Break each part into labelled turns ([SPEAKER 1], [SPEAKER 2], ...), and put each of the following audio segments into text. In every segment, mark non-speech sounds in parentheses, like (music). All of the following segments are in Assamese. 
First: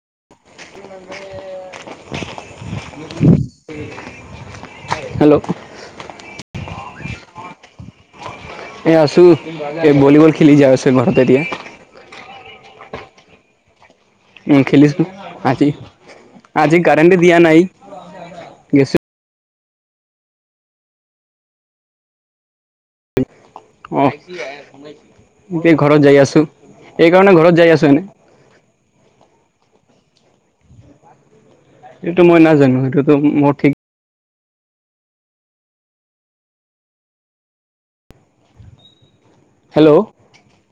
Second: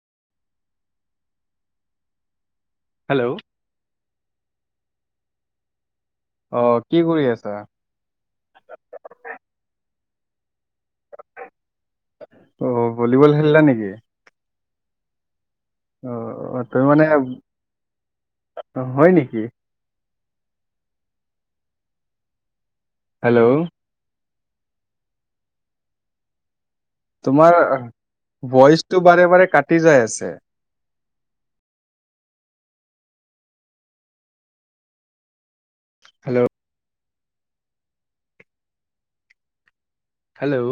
[SPEAKER 1] সেহতি মানে। (inaudible)
[SPEAKER 2] হেল্ল'!
[SPEAKER 1] হেল্ল'!
[SPEAKER 2] অ কি কৰি আছা?
[SPEAKER 1] এ আছো, এই ভলীবল খেলি যাই আছো ঘাৰতে এতিয়া।
[SPEAKER 2] অ ভলীবল খেলিলা নেকি?
[SPEAKER 1] উম খেলিছো আজি,
[SPEAKER 2] অ অ,
[SPEAKER 1] আজি
[SPEAKER 2] তুমি মানে
[SPEAKER 1] কাৰেণ্ট দিয়া নাই।
[SPEAKER 2] অ,
[SPEAKER 1] গেছো
[SPEAKER 2] হয় নেকি হেল্ল'!
[SPEAKER 1] এতি ঘৰত যাই আছো
[SPEAKER 2] তোমাৰ বইচটো বাৰে বাৰে কাটি যাই আছে
[SPEAKER 1] সেইটো মই নাজানো সেইটোতো মোৰ ঠিক
[SPEAKER 2] হেল্ল'
[SPEAKER 1] হেল্ল'!
[SPEAKER 2] Hello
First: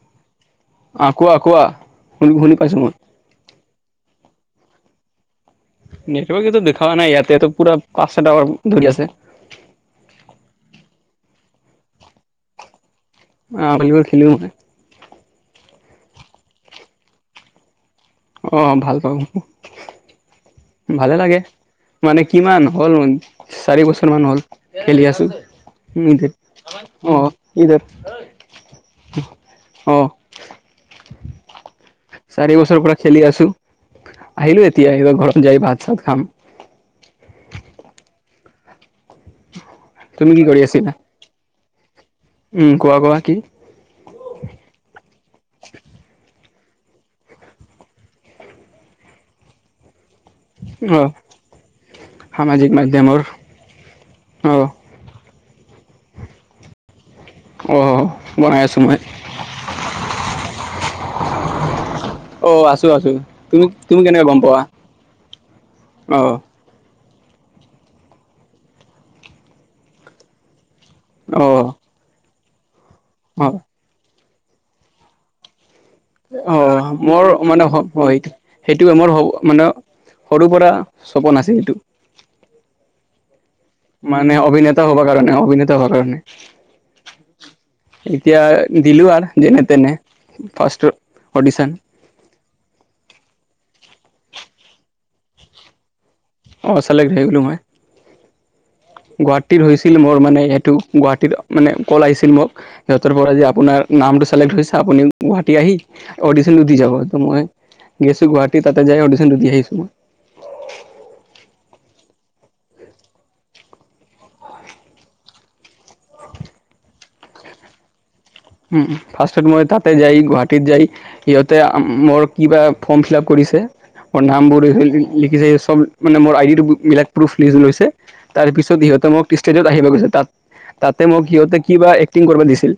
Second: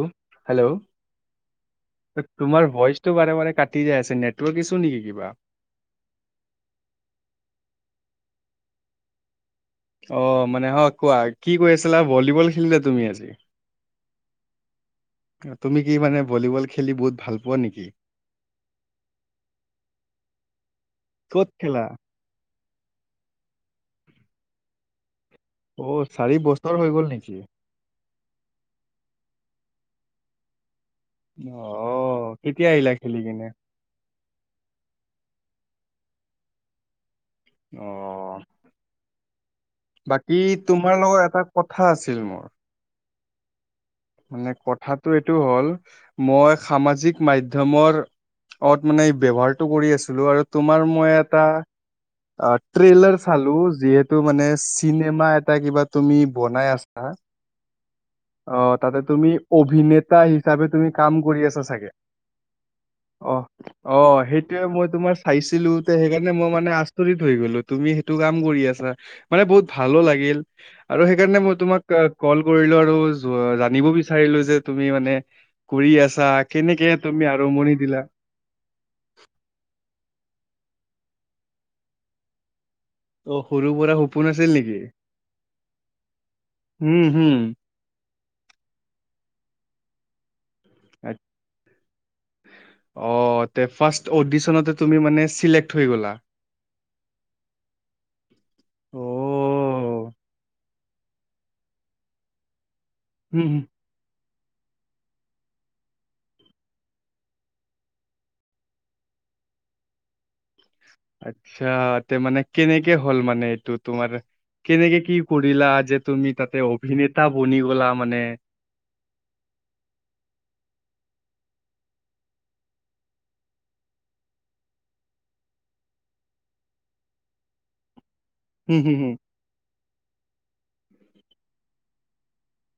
[SPEAKER 2] hello!
[SPEAKER 1] অঁ কোৱা কোৱা শুনি শুনি
[SPEAKER 2] তোমাৰ
[SPEAKER 1] পাইছোঁ মই
[SPEAKER 2] ভইচটো বাৰে বাৰে কা টি যায় আছে নেটৱৰ্ক ইছু নেকি কিবা?
[SPEAKER 1] নেটৱৰ্কেটো দেখা নাই ইয়াতে পুৰা পাঁচ ছ ধৰি আছে।
[SPEAKER 2] অ মানে হ কোৱা কি কৈ আছিলা ভলীবল খেলিলে তুমি আজি?
[SPEAKER 1] অ ভলীবল খেলো মই।
[SPEAKER 2] তুমি কি মানে ভলীবল খেলি বহুত ভাল পোৱা নেকি?
[SPEAKER 1] অ ভাল পাম। ভালে লাগে,
[SPEAKER 2] ক'ত খেলা
[SPEAKER 1] মানে কিমান হ'ল চাৰি বছৰ মান হ'ল। খেলি আছো।
[SPEAKER 2] অ
[SPEAKER 1] উম,
[SPEAKER 2] চাৰি বছৰ হৈ গ'ল
[SPEAKER 1] অ,
[SPEAKER 2] নেকি
[SPEAKER 1] কিজান? অ।
[SPEAKER 2] অ।
[SPEAKER 1] চাৰি
[SPEAKER 2] কেতিয়া
[SPEAKER 1] বছৰ
[SPEAKER 2] আহিলা
[SPEAKER 1] পৰা খেলি
[SPEAKER 2] কিনে
[SPEAKER 1] আছো, আহিলো এতিয়া আহ ঘৰত যাই ভাত চ খাম।
[SPEAKER 2] অ,
[SPEAKER 1] তুমি
[SPEAKER 2] বাকী
[SPEAKER 1] কি কৰি আছিলা?
[SPEAKER 2] তোমাৰ লগত এটা কথা আছিল? মোৰ
[SPEAKER 1] উম কোৱা কোৱা কি?
[SPEAKER 2] মানে কথাটো এইটো হ'ল মই সামাজিক মাধ্য়মৰ অত মানে ব্যৱহাৰটো কৰি আছো ছিলো আৰু তোমাৰ
[SPEAKER 1] অ
[SPEAKER 2] মই এটা অ
[SPEAKER 1] সামাজিক
[SPEAKER 2] ট্ৰেইলাৰ
[SPEAKER 1] মাধ্যমৰ
[SPEAKER 2] চালো যিহেতু মানে
[SPEAKER 1] অ
[SPEAKER 2] চিনেমা এটা কিবা তুমি বনাই আছ
[SPEAKER 1] অ বনাই আছো মই
[SPEAKER 2] তাতে তুমি অভিনেতা হিচাপে তুমি কাম কৰি আছা চাগে
[SPEAKER 1] অ আছো আছো
[SPEAKER 2] অ
[SPEAKER 1] তুমি
[SPEAKER 2] অ
[SPEAKER 1] তুমি কেনেকে গম পোৱা?
[SPEAKER 2] সেইটোয়ে মই তোমাৰ চাইছিলো তে
[SPEAKER 1] অ
[SPEAKER 2] সেইকাৰণে মই মানে আ থৈ গলো তুমি সেইটো কাম কৰি আছা মানে বহুত ভালো লাগিল আৰু সেইকাৰণে
[SPEAKER 1] অ
[SPEAKER 2] মই তোমাক কল কৰিলো আৰু
[SPEAKER 1] অ
[SPEAKER 2] জানিব বিচাৰিলো যে তুমি মানে কৰি আছা
[SPEAKER 1] অ
[SPEAKER 2] কেনেকে তুমি
[SPEAKER 1] মোৰ মানে
[SPEAKER 2] আৰম্ভণি দিলা
[SPEAKER 1] সেই সেইটো মোৰ মানে সৰু পৰা চকোন আছে এইটো
[SPEAKER 2] অ সৰু পৰা সপোন
[SPEAKER 1] মানে
[SPEAKER 2] আছিল নেকি
[SPEAKER 1] অভিনেতা হব কাৰণে অভিনেতা হব কাৰণে
[SPEAKER 2] হুম হুম
[SPEAKER 1] এতিয়া দিলো আৰু যেনে তেনে পাষ্ট্
[SPEAKER 2] আত-
[SPEAKER 1] অ'ডিশন
[SPEAKER 2] অ ফাৰ্ষ্ট অডিশনতে তুমি মানে চিলেক্ট হৈ গ'লা
[SPEAKER 1] অ চালেক্ট হৈ গলো মই গুৱাহাটীৰত হৈছিল
[SPEAKER 2] অ'
[SPEAKER 1] মোৰ মানে সেটো গুৱাহাটীৰত মানে কল আহিছিল মোক সিহতৰ পৰা
[SPEAKER 2] হুম হুম
[SPEAKER 1] আপোনাৰ নাম টো চালেক্ট হৈছে আপুনি গুৱাহাটী আহি অডিশ্যনটো দি যাব মই গৈছো গুৱাহাটী তাতে যাই অডিশ্যনটো দি আহিছো মই
[SPEAKER 2] আত্ছা তে মানে কেনেকে হ'ল মানে এইটো তোমাৰ কেনেকে কি কৰিলা যে তুমি তাতে অভিনেতা বনি গলা মানে
[SPEAKER 1] উ ফাৰ্ষ্ট মই তাতে যাই গুৱাহাটীত যায় সিহঁতে মোৰ কিবা ফৰ্ম ফিল আপ কৰি ম নাম বোৰ লিখিছে চব মানে মোৰ আই ডি বিলাক প্ৰুফ লি লৈছে তাৰ পিছত
[SPEAKER 2] হুম হুম
[SPEAKER 1] সিহঁতে
[SPEAKER 2] হুম
[SPEAKER 1] মোক ষ্টেজত আহিব গৈছে তাত তাতে মোক সিহঁতে কিবা এক্টিং কৰিব দিছিল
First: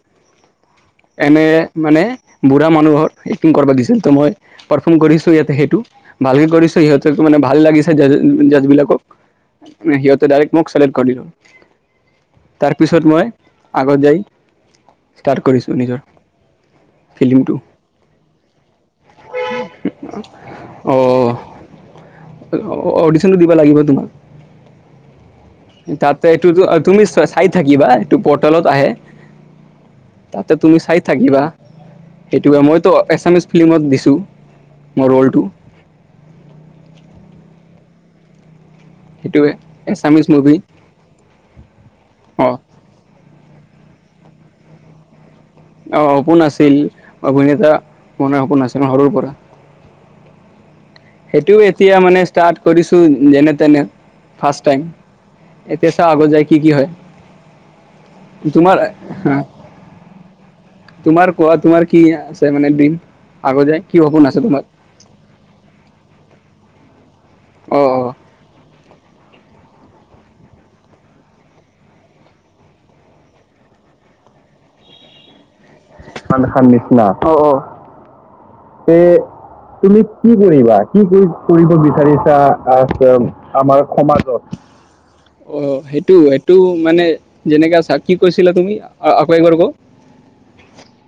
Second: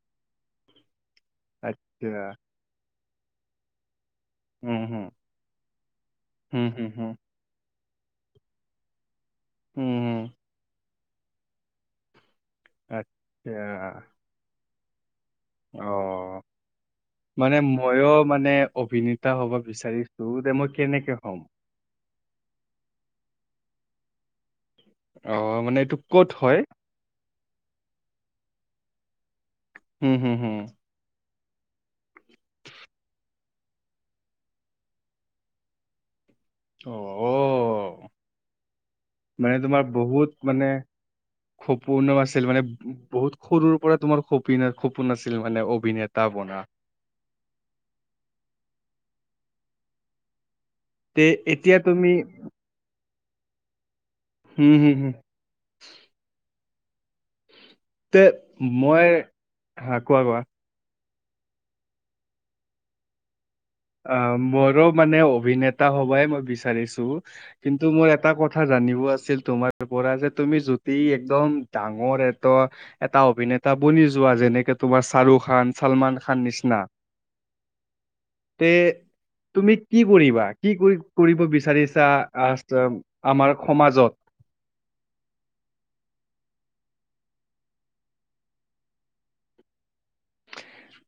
[SPEAKER 1] এনে মানে
[SPEAKER 2] আচ্ছা
[SPEAKER 1] বুঢ়া মানুহৰ এক্টিং কৰিব দিছিল মই
[SPEAKER 2] হুম
[SPEAKER 1] পাৰফৰ্ম
[SPEAKER 2] হুম
[SPEAKER 1] কৰিছো ইয়াতে সেইটো ভালকে
[SPEAKER 2] হুম
[SPEAKER 1] কৰিছো
[SPEAKER 2] হুম হুম
[SPEAKER 1] সিহঁত মানে ভাল লাগিছে জাৰ্জবিলাকক
[SPEAKER 2] হুম হুম
[SPEAKER 1] সিহঁতে ডাইৰেক্ট মোক চিলেক্ট কৰিব তাৰ পিছত মই
[SPEAKER 2] আচ্ছা
[SPEAKER 1] আগত যাই ষ্টাৰ্ট কৰিছোঁ
[SPEAKER 2] অ
[SPEAKER 1] নিজৰ। ফিল্মটো
[SPEAKER 2] মানে ময়ো মানে অভিনেতা হ'ব বিচাৰিছো যে মই কেনেকে হ'ম?
[SPEAKER 1] অ', অডিশ্যনটো দিব লাগিব।
[SPEAKER 2] অ মানে এইটো
[SPEAKER 1] তাতে
[SPEAKER 2] ক'ত হয়
[SPEAKER 1] এটোতো তুমি চাই থাকিবা এটো কত তলত আহে
[SPEAKER 2] হুম হুম
[SPEAKER 1] তাতে
[SPEAKER 2] হুম
[SPEAKER 1] তুমি চাই থাকিবা সেইটোৱে মইতো এছামিছ ফিল্মত দিছোঁ মোৰ ৰ'লটো
[SPEAKER 2] অ অ
[SPEAKER 1] সেইটোৱে
[SPEAKER 2] মানে তোমাৰ
[SPEAKER 1] এছামিছ
[SPEAKER 2] বহুত
[SPEAKER 1] মুভি
[SPEAKER 2] মানে সপোন আাছিল
[SPEAKER 1] অ'
[SPEAKER 2] মানে বহুত সৰুৰ পৰা তোমাৰ সপোন সপোন আছিল মানে
[SPEAKER 1] অ
[SPEAKER 2] অভিনেতা
[SPEAKER 1] সপোন
[SPEAKER 2] বনা
[SPEAKER 1] আছিল অভিনেতা মান সপোন আছিল সৰুৰ পৰা
[SPEAKER 2] তে
[SPEAKER 1] সেইটোও এতিয়া
[SPEAKER 2] তুমি
[SPEAKER 1] মানে ষ্টাৰ্ট কৰিছো যেনে তেনে ফাৰ্ষ্ট
[SPEAKER 2] হম
[SPEAKER 1] টাইম
[SPEAKER 2] হম হম
[SPEAKER 1] এতিয়া চাও আগত যায় কি কি হয়
[SPEAKER 2] তে
[SPEAKER 1] তোমাৰ
[SPEAKER 2] মই
[SPEAKER 1] হা
[SPEAKER 2] হাঁ কোৱা কোৱা
[SPEAKER 1] তোমাৰ কোৱা তোমাৰ কি আছে মানে বিম
[SPEAKER 2] অ মোৰো মানে অভিনেতা সবাই মই বিচাৰিছো
[SPEAKER 1] অ
[SPEAKER 2] কিন্তু
[SPEAKER 1] অ
[SPEAKER 2] মোৰ এটা কথা জানিব আছিল তোমাৰ পৰা যে তুমি যতি একদম ডাঙৰ এটা এটা অভিনেতা বনি যোৱা যেনেকে তোমাৰ শাহৰুখ খান চালমান
[SPEAKER 1] শ্বাহৰুখ খান
[SPEAKER 2] নিচিনা
[SPEAKER 1] নিচনা অ অ তে তুমি কি কৰিবা কি কৰি কৰিব বিচাৰিছা আমাৰ সমাজত
[SPEAKER 2] (inaudible)
[SPEAKER 1] অ', সেইটো, সেইটো মানে যেনেকে আছা কি কৈছিলা তুমি আকৌ এবাৰ ক?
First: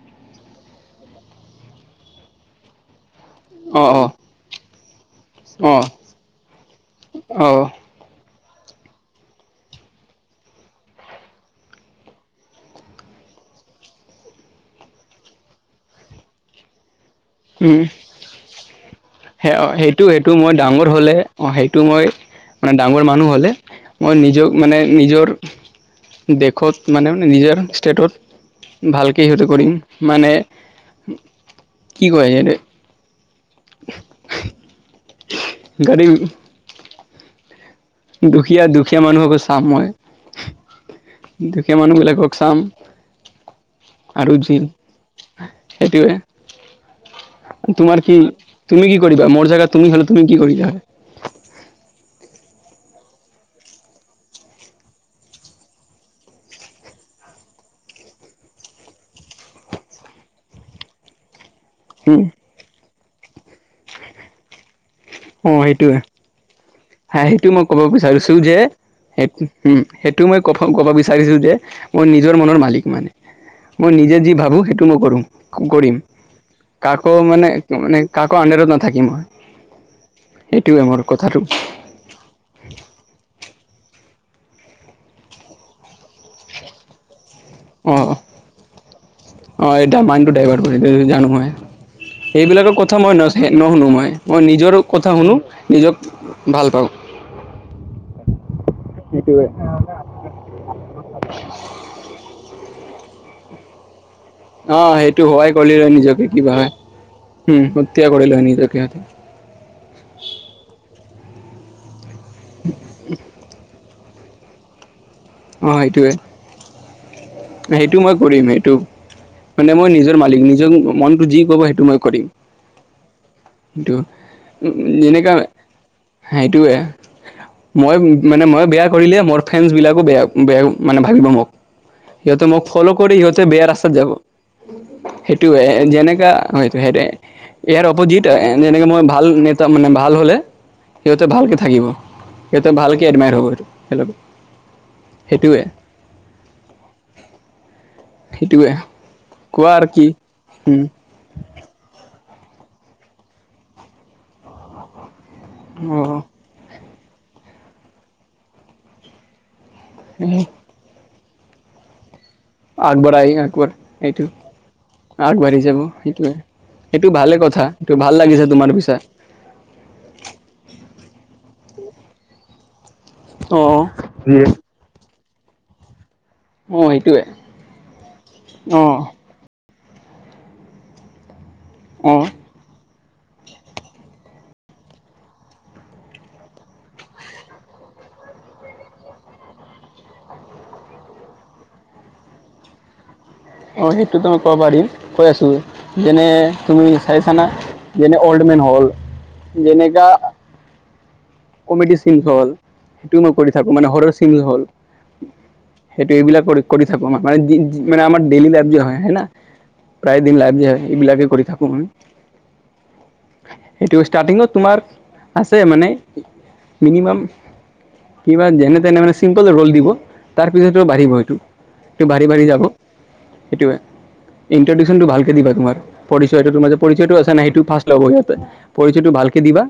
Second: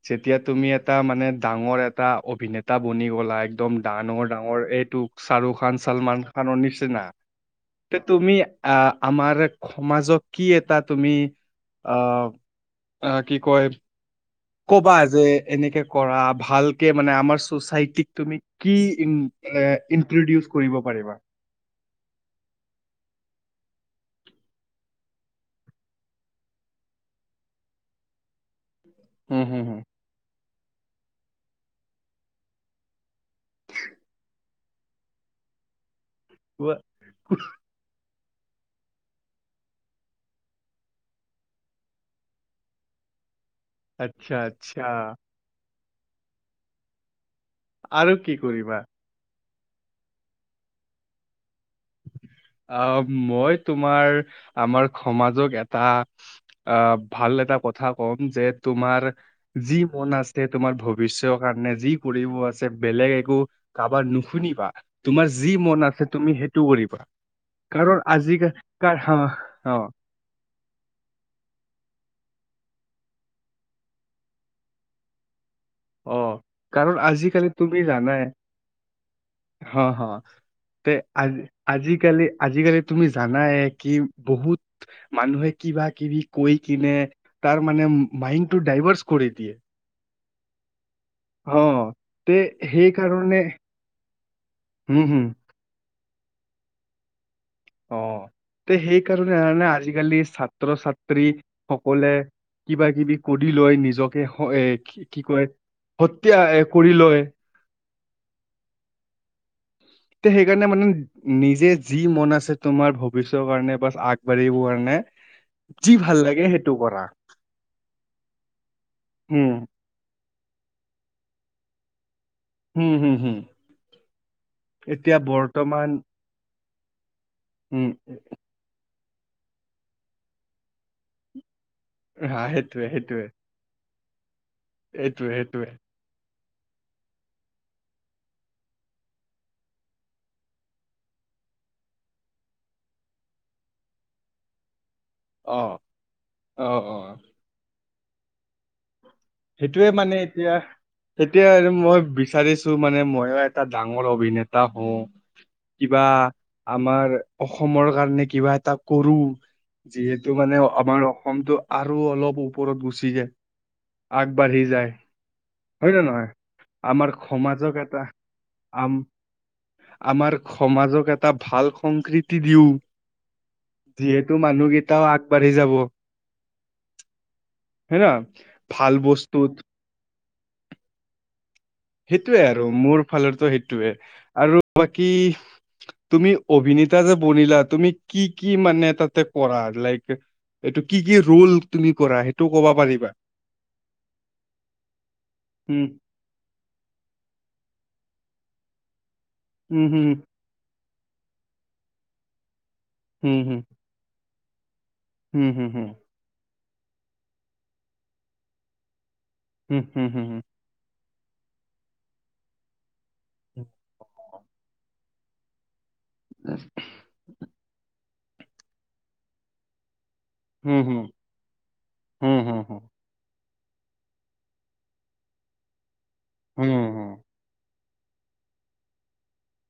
[SPEAKER 2] যেতিয়া তুমি এটা মানে ডাঙৰ এটা অভিনেতা বনি গলা একদম
[SPEAKER 1] অ অ
[SPEAKER 2] ডাঙৰ-ডাঙৰ এইটোক শ্বাহৰুখ খান চলমান খানৰ নিচিনা।
[SPEAKER 1] অ অ
[SPEAKER 2] ত তুমি আহ, আমাৰ সমাজক কি এটা তুমি আহ আহ কি কয়? কবা যে এনেকে কৰা ভালকে মানে আমাৰ চচাইটিক তুমি কি
[SPEAKER 1] স সেইটো-সেইটো
[SPEAKER 2] ইন্ট্ৰডিউচ
[SPEAKER 1] মই
[SPEAKER 2] কৰিব
[SPEAKER 1] ডাঙৰ হলে
[SPEAKER 2] পাৰিবা
[SPEAKER 1] অ', সেইটো মই মানে ডাঙৰ মানুহ হলে মই নিজক মানে নিজৰ দেশত মানে নিজৰ ষ্টেটত ভালকে
[SPEAKER 2] হম
[SPEAKER 1] সতে
[SPEAKER 2] হম
[SPEAKER 1] কৰিম
[SPEAKER 2] হম
[SPEAKER 1] মানে কি কয় যে
[SPEAKER 2] (inaudible)
[SPEAKER 1] গাড়ী।
[SPEAKER 2] ক (inaudible)
[SPEAKER 1] দুখীয়া-দুখীয়া মানুহকো চাম মই। দুখীয়া মানুহ বিলাকক চাম। আৰু যি
[SPEAKER 2] আচ্ছা-আচ্ছা।
[SPEAKER 1] সেইটোৱে। তোমাৰ
[SPEAKER 2] আৰু
[SPEAKER 1] কি,
[SPEAKER 2] কৰিবা
[SPEAKER 1] তুমি কি কৰিবা? মোৰ জেগাত তুমি হলে তুমি কি কৰিলা হয়?
[SPEAKER 2] অ', মই তোমাৰ আমাৰ সমাজক এটা আহ, ভাল এ কথা কম যে তোমাৰ যি মন আছে তোমাৰ ভৱিষ্যত কাৰণে যি
[SPEAKER 1] উম
[SPEAKER 2] কৰিব আছে বেলেগ একো কাৰোবাৰ নুশুনিবা। তোমাৰ যি মন আছে তুমি সেইটো কৰিবা।
[SPEAKER 1] সেই টো ক'ব
[SPEAKER 2] কাৰণ
[SPEAKER 1] বিচাৰিছো যে,
[SPEAKER 2] আজিকালি কাৰ হা অ
[SPEAKER 1] হুম সেইটো ক'ব বিচাৰিছো যে মই নিজৰ মনৰ মালিক মানে। মই নিজে যি ভাবো সেইটো মইকৰো। কৰিম
[SPEAKER 2] অ কাৰণ
[SPEAKER 1] কাকো
[SPEAKER 2] আজিকালি তুমি
[SPEAKER 1] মানে-মানে
[SPEAKER 2] জানাই
[SPEAKER 1] কাকো আডাৰত নাথাকিম মই। সেইটোৱে মোৰ কথাটো
[SPEAKER 2] আজ-আজি কালি আজিকালি তুমি জানা এ কি বহুত মানুহে কিবা কিবি কৈ কিনে তাৰ মানে
[SPEAKER 1] অঁ
[SPEAKER 2] মাইণ্ড টো ডাইভাৰ্চ কৰি দিয়ে।
[SPEAKER 1] ড্ৰাইভাৰ কৰি জানো মই
[SPEAKER 2] অ তে
[SPEAKER 1] এই বিলাকৰ কথা মই
[SPEAKER 2] সেইকাৰণে
[SPEAKER 1] নুশুনো মই মই নিজৰ
[SPEAKER 2] হম
[SPEAKER 1] কথা
[SPEAKER 2] হম
[SPEAKER 1] শুনো নিজক ভাল পাওঁ।
[SPEAKER 2] অ'। তে সেইকাৰণে
[SPEAKER 1] সেইটোৱে
[SPEAKER 2] আজিকালি ছাত্ৰ ছাত্ৰী সকলে কিবা কিবি কৰি লৈ নিজক এ
[SPEAKER 1] অঁ সেইটো
[SPEAKER 2] কি কয়
[SPEAKER 1] সহায় কৰি লয়
[SPEAKER 2] হত্যা এ কৰি লয়।
[SPEAKER 1] তিয়া কৰি লয় নিজকে সিহঁতি।
[SPEAKER 2] তে সেইকাৰণে মানে নিজে যি মন আছে তোমাৰ ভৱিষ্যৰ কাৰণে বা আগ গবাঢ়িব কাৰণে
[SPEAKER 1] অঁ
[SPEAKER 2] যি
[SPEAKER 1] সেইটোৱে
[SPEAKER 2] ভাল লাগে সেইটো কৰা।
[SPEAKER 1] সেইটো মই কৰিম সেইটো
[SPEAKER 2] উম
[SPEAKER 1] মানে মই নিজৰ মালিক নিজৰ মনতটো যি কব সেইটো মই কৰিম।
[SPEAKER 2] হম-হম-হম।
[SPEAKER 1] টো যেনেকুৱা, সেইটোৱে।
[SPEAKER 2] উম
[SPEAKER 1] মই মানে মই বেয়া কৰিলে মোৰ ফ্ৰেণ্ছ বিলাকো বেয়া-বেয়া মানে ভাবিব মোক।
[SPEAKER 2] হা
[SPEAKER 1] সিহঁতে মোক
[SPEAKER 2] সেইটোৱে
[SPEAKER 1] ফ'ল' কৰি
[SPEAKER 2] সেইটোৱে
[SPEAKER 1] সিহঁতে বেয়া ৰাস্তাত যাব,
[SPEAKER 2] এইটোৱে
[SPEAKER 1] সেইটো
[SPEAKER 2] সেইটোৱে
[SPEAKER 1] যেনেকা হয়টো সেইট ইয়াৰ অপজিট যেনেকে মই ভাল নেতা মানে ভাল হলে সিহঁতে ভালকে থাকিব, সিহঁতে ভালকে এডমাইাৰ হ'ব সটো সেই
[SPEAKER 2] অ'-অ'-অ'।
[SPEAKER 1] সেইটোৱে কোৱা আৰু
[SPEAKER 2] সেইটোয়ে
[SPEAKER 1] কি
[SPEAKER 2] মানে এতিয়া এতিয়া আৰু মই বিচাৰিছো মানে মই এটা ডাঙৰ অভিনেতা হওঁ কিবা
[SPEAKER 1] অঁ
[SPEAKER 2] আমাৰ অসমৰ কাৰণে কিবা এটা কৰো যিহেতু মানে আমাৰ অসমটো আৰু অলপ ওপৰত গুচি যায়
[SPEAKER 1] আগবঢ়াই আগবঢ়াৰ সেইটো
[SPEAKER 2] আগবাঢ়ি যায়
[SPEAKER 1] আগবাঢ়ি যাব
[SPEAKER 2] হয় নে নহয়
[SPEAKER 1] সেইটোৱে। এইটো
[SPEAKER 2] আমাৰ
[SPEAKER 1] ভালে কথা
[SPEAKER 2] সমাজক
[SPEAKER 1] এইটো
[SPEAKER 2] এটা
[SPEAKER 1] ভাল লাগিছে তোমাৰ
[SPEAKER 2] আম
[SPEAKER 1] পিছা
[SPEAKER 2] আমাৰ সমাজক এটা ভাল ভাল সংক্ৰীতি দিও
[SPEAKER 1] অঁ
[SPEAKER 2] যিহেতু মানুহকেইটাও আগবাঢ়ি যাব।
[SPEAKER 1] অ সেইটোৱে
[SPEAKER 2] ন ভাল
[SPEAKER 1] অঁ
[SPEAKER 2] বস্তুত
[SPEAKER 1] অঁ
[SPEAKER 2] সেইটোৱে আৰু মোৰ ফালৰ সেইটোৱে আৰু বাকী তুমি অভিনেতা যে বনিলা তুমি কি কি মানে তাতে কৰা লাইক এইটো কি কি ৰোল তুমি কৰা সেইটোও কবা পাৰিবা
[SPEAKER 1] অ সেইটোতো মই ক'ব পাৰিম কৈ আছো
[SPEAKER 2] উম
[SPEAKER 1] যেনে তুমি চাইছানা যেনে অল্ড মেন হল যেনেকা কমেডি চিন হল সেইটোও মই কৰি থাকো মানে হৰৰ চিন হ'ল (unintelligible) সেইটো এইবিলাক কৰি কৰি থাকো ম মানে আমাৰ ডেইলি লাইফ যি হয় না। (unintelligible) প্ৰায় দিন লাভ যে হয় এইবিলাকে কৰি থাকোঁ সেতু ষ্টাৰ্টিঙত তোমাৰ আছে মানে মিনিমাম কিবা যেনে তেনে মানে চিম্পল ৰল দিব (unintelligible) তাৰ
[SPEAKER 2] হুম
[SPEAKER 1] পিছতো
[SPEAKER 2] হুম
[SPEAKER 1] বাঢ়িব এইটোটো বাঢ়ি
[SPEAKER 2] হুম
[SPEAKER 1] বাঢ়ি
[SPEAKER 2] হুম
[SPEAKER 1] যাব
[SPEAKER 2] হুম
[SPEAKER 1] সেইটোৱে ইট্ৰউশচনটো ভালক দিবা তোমাৰ পৰিচয়মাৰ
[SPEAKER 2] হুম হুম
[SPEAKER 1] পৰিচয়টো আছে ন সেইটো ফাষ্ট (unintelligible) (unintelligible) পৰিচয়টো ভালে দিবা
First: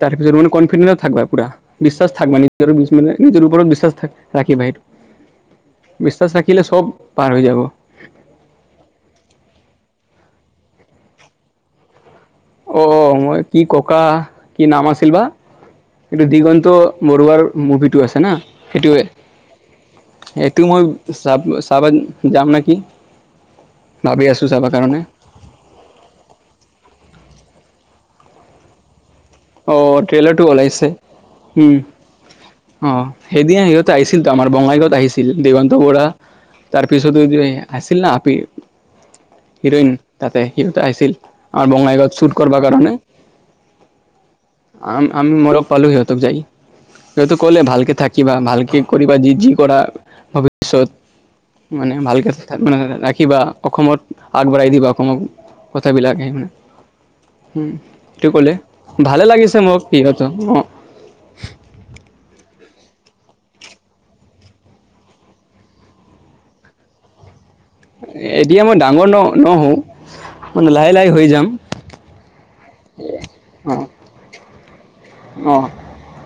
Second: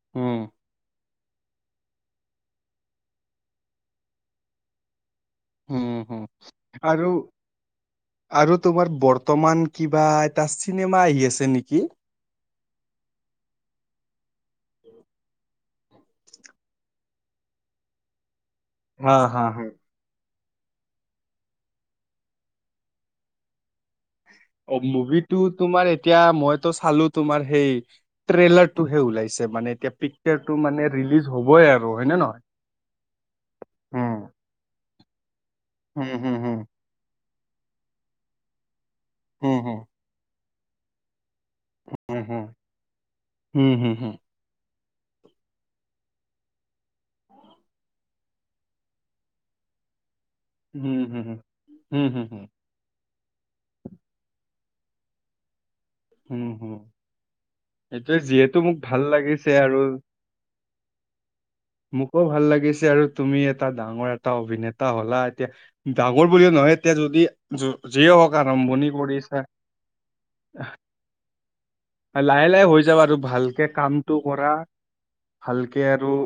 [SPEAKER 1] তাৰ পিছত মানে কনফিডেট থাকিবা। পুৰা বিশ্বাস থাক বা নিজৰ মানে নিজৰ ওপৰত বিশ্বাস ৰাখিবা সেইটো।
[SPEAKER 2] হুম হুম হুম।
[SPEAKER 1] বিশ্বাস ৰাখিলে চব
[SPEAKER 2] আৰু
[SPEAKER 1] পাৰ হৈ যাব
[SPEAKER 2] আৰু তোমাৰ বৰ্তমান কিবা এটা চিনেমা আহি আছে নেকি?
[SPEAKER 1] অ মই কি ককা কি নাম আছিল বা এইটো দিগন্ত মৰুৱাৰ মুভিটো আছে না। (unintelligible)
[SPEAKER 2] হা হা হা
[SPEAKER 1] এইটো মই চাব চাবা যাম নেকি? ভাবি আছোঁ চাবৰ
[SPEAKER 2] অ
[SPEAKER 1] কাৰণে
[SPEAKER 2] মুভিটো তোমাৰ এতিয়া মইতো চালো তোমাৰ সেই ট্ৰেলাৰটোহে ওলাইছে- ছে
[SPEAKER 1] অ
[SPEAKER 2] মানে এতিয়া
[SPEAKER 1] ট্ৰেইলাৰটো
[SPEAKER 2] পিকাৰটো
[SPEAKER 1] ওলাইছে
[SPEAKER 2] মানে ৰিলিজ হবই
[SPEAKER 1] উম
[SPEAKER 2] আৰু হয় নে নহয়
[SPEAKER 1] অ সেইদিন সিহঁতে
[SPEAKER 2] হুম
[SPEAKER 1] আহিছিল তো আমাৰ বঙাইগাঁৱত আহিছিল। দেৱন্ত বৰা
[SPEAKER 2] হুম হুম
[SPEAKER 1] তাৰ পিছত যে আছিল না আপি (unintelligible)
[SPEAKER 2] হুম হুম
[SPEAKER 1] হিৰোইন তাতে হিৰটা আহিছিল। (unintelligible) আৰু বঙাইগাঁত
[SPEAKER 2] হুম
[SPEAKER 1] চুট কৰবা কাৰণে।
[SPEAKER 2] হুম হুম
[SPEAKER 1] (unintelligible)
[SPEAKER 2] হুম
[SPEAKER 1] আম আমি মৰ পালো সিহতক যায়। সেটো কলে ভালকে থাকিবা ভালকে কৰিবা যি যি কৰা। (unintelligible) ভৱিষ্যত
[SPEAKER 2] হুম হুম
[SPEAKER 1] মানে
[SPEAKER 2] হুম হুম হুম হুম
[SPEAKER 1] ভালকে
[SPEAKER 2] হুম হুম
[SPEAKER 1] মানে ৰা- (unintelligible) কিবা অসমত আগবাঢ়াই দিবা অসমক কথাবিলাক সেইভুনে
[SPEAKER 2] হুম হুম।
[SPEAKER 1] হোম
[SPEAKER 2] এইটোৱে
[SPEAKER 1] সেইটো ক'লে
[SPEAKER 2] যিহেতু মোক ভাল
[SPEAKER 1] ভালে লাগিছে মোক
[SPEAKER 2] আৰু
[SPEAKER 1] সিহঁত অ
[SPEAKER 2] মোকো ভাল লাগিছে আৰু তুমি এটা ডাঙৰ এটা অভিনেতা হলা এতিয়া ডাঙৰ বুলি ন- (unintelligible) হয় এতিয়া যদি য- যিয়ে হওক
[SPEAKER 1] এতিয়া মই
[SPEAKER 2] আৰম্ভণি
[SPEAKER 1] ডাঙৰ ন
[SPEAKER 2] কৰিছা
[SPEAKER 1] নহওঁ মানে লাহে লাহে হৈ যাম।
[SPEAKER 2] লাহে লাহে হৈ যাব আৰু ভালকে
[SPEAKER 1] অ',
[SPEAKER 2] কামটো কৰা
[SPEAKER 1] অ'।
[SPEAKER 2] ভালকে আৰু।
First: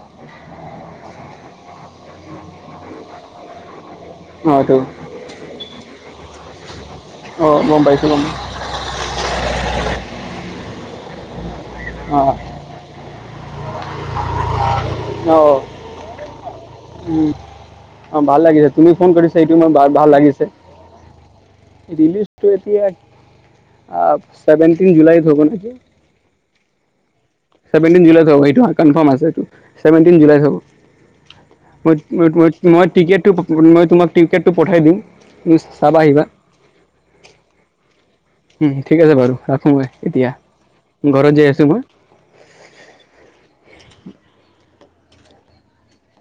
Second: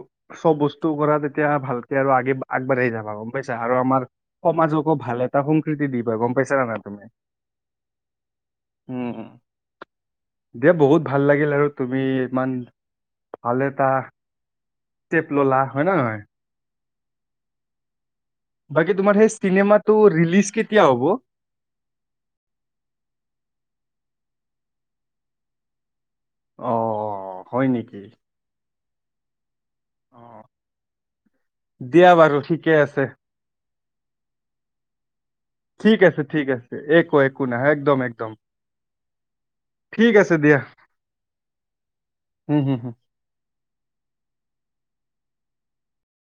[SPEAKER 2] চব বস্তু কৰা তেতিয়া ভালকৈ আৰু আগি আগবাঢ়ি যাবা গম পাইছা আৰু আমাৰ
[SPEAKER 1] অ এইটো
[SPEAKER 2] সমাজকো ভাল এটা সংক্ৰীতি দিবা গম পাইছা জানা তুমি
[SPEAKER 1] অ গম পাইছো গম
[SPEAKER 2] (unintelligible) উম দিয়া বহুত ভাল লাগিল আৰু তুমি
[SPEAKER 1] অ
[SPEAKER 2] ইমান ভাল এটা। ষ্টেপ
[SPEAKER 1] অ
[SPEAKER 2] ললা হয় নে নহয়। (unintelligible)
[SPEAKER 1] উম অ ভাল লাগিছে তুমি
[SPEAKER 2] বাকী
[SPEAKER 1] ফোন
[SPEAKER 2] তোমাৰ সেই
[SPEAKER 1] কৰিছা এইটো ই
[SPEAKER 2] চিনেমাটো
[SPEAKER 1] ভাল লাগিছে।
[SPEAKER 2] ৰিলিজ কেতিয়া হ'ব
[SPEAKER 1] লিজটো এতিয়া আ। ছেভেটিন জুলাইত হ'ব নেকি।
[SPEAKER 2] অ অ
[SPEAKER 1] ছেভেন টিন জুলাইত হব সেইটো আ কনফ্ৰম আছে সেইটো ছেভেন টিন জুলাইত
[SPEAKER 2] অ
[SPEAKER 1] হ'ব। ৱেট
[SPEAKER 2] দিয়া বাৰু
[SPEAKER 1] ৱেট ৱেট
[SPEAKER 2] ঠিকে
[SPEAKER 1] মই
[SPEAKER 2] আছে
[SPEAKER 1] টিকট মই তোমাক টিকটটো পঠাই দিম। তুমি
[SPEAKER 2] ঠিক
[SPEAKER 1] চাবা
[SPEAKER 2] আছে
[SPEAKER 1] আহিবা
[SPEAKER 2] ঠিক আছে একো একো নাই একদম একদম।
[SPEAKER 1] উম ঠিক আছে বাৰু ৰাখো মই
[SPEAKER 2] ঠিক
[SPEAKER 1] এতিয়া
[SPEAKER 2] আছে
[SPEAKER 1] ঘৰত যাই আছো মই।
[SPEAKER 2] হু হু হু (unintelligible)
[SPEAKER 1] (inaudible)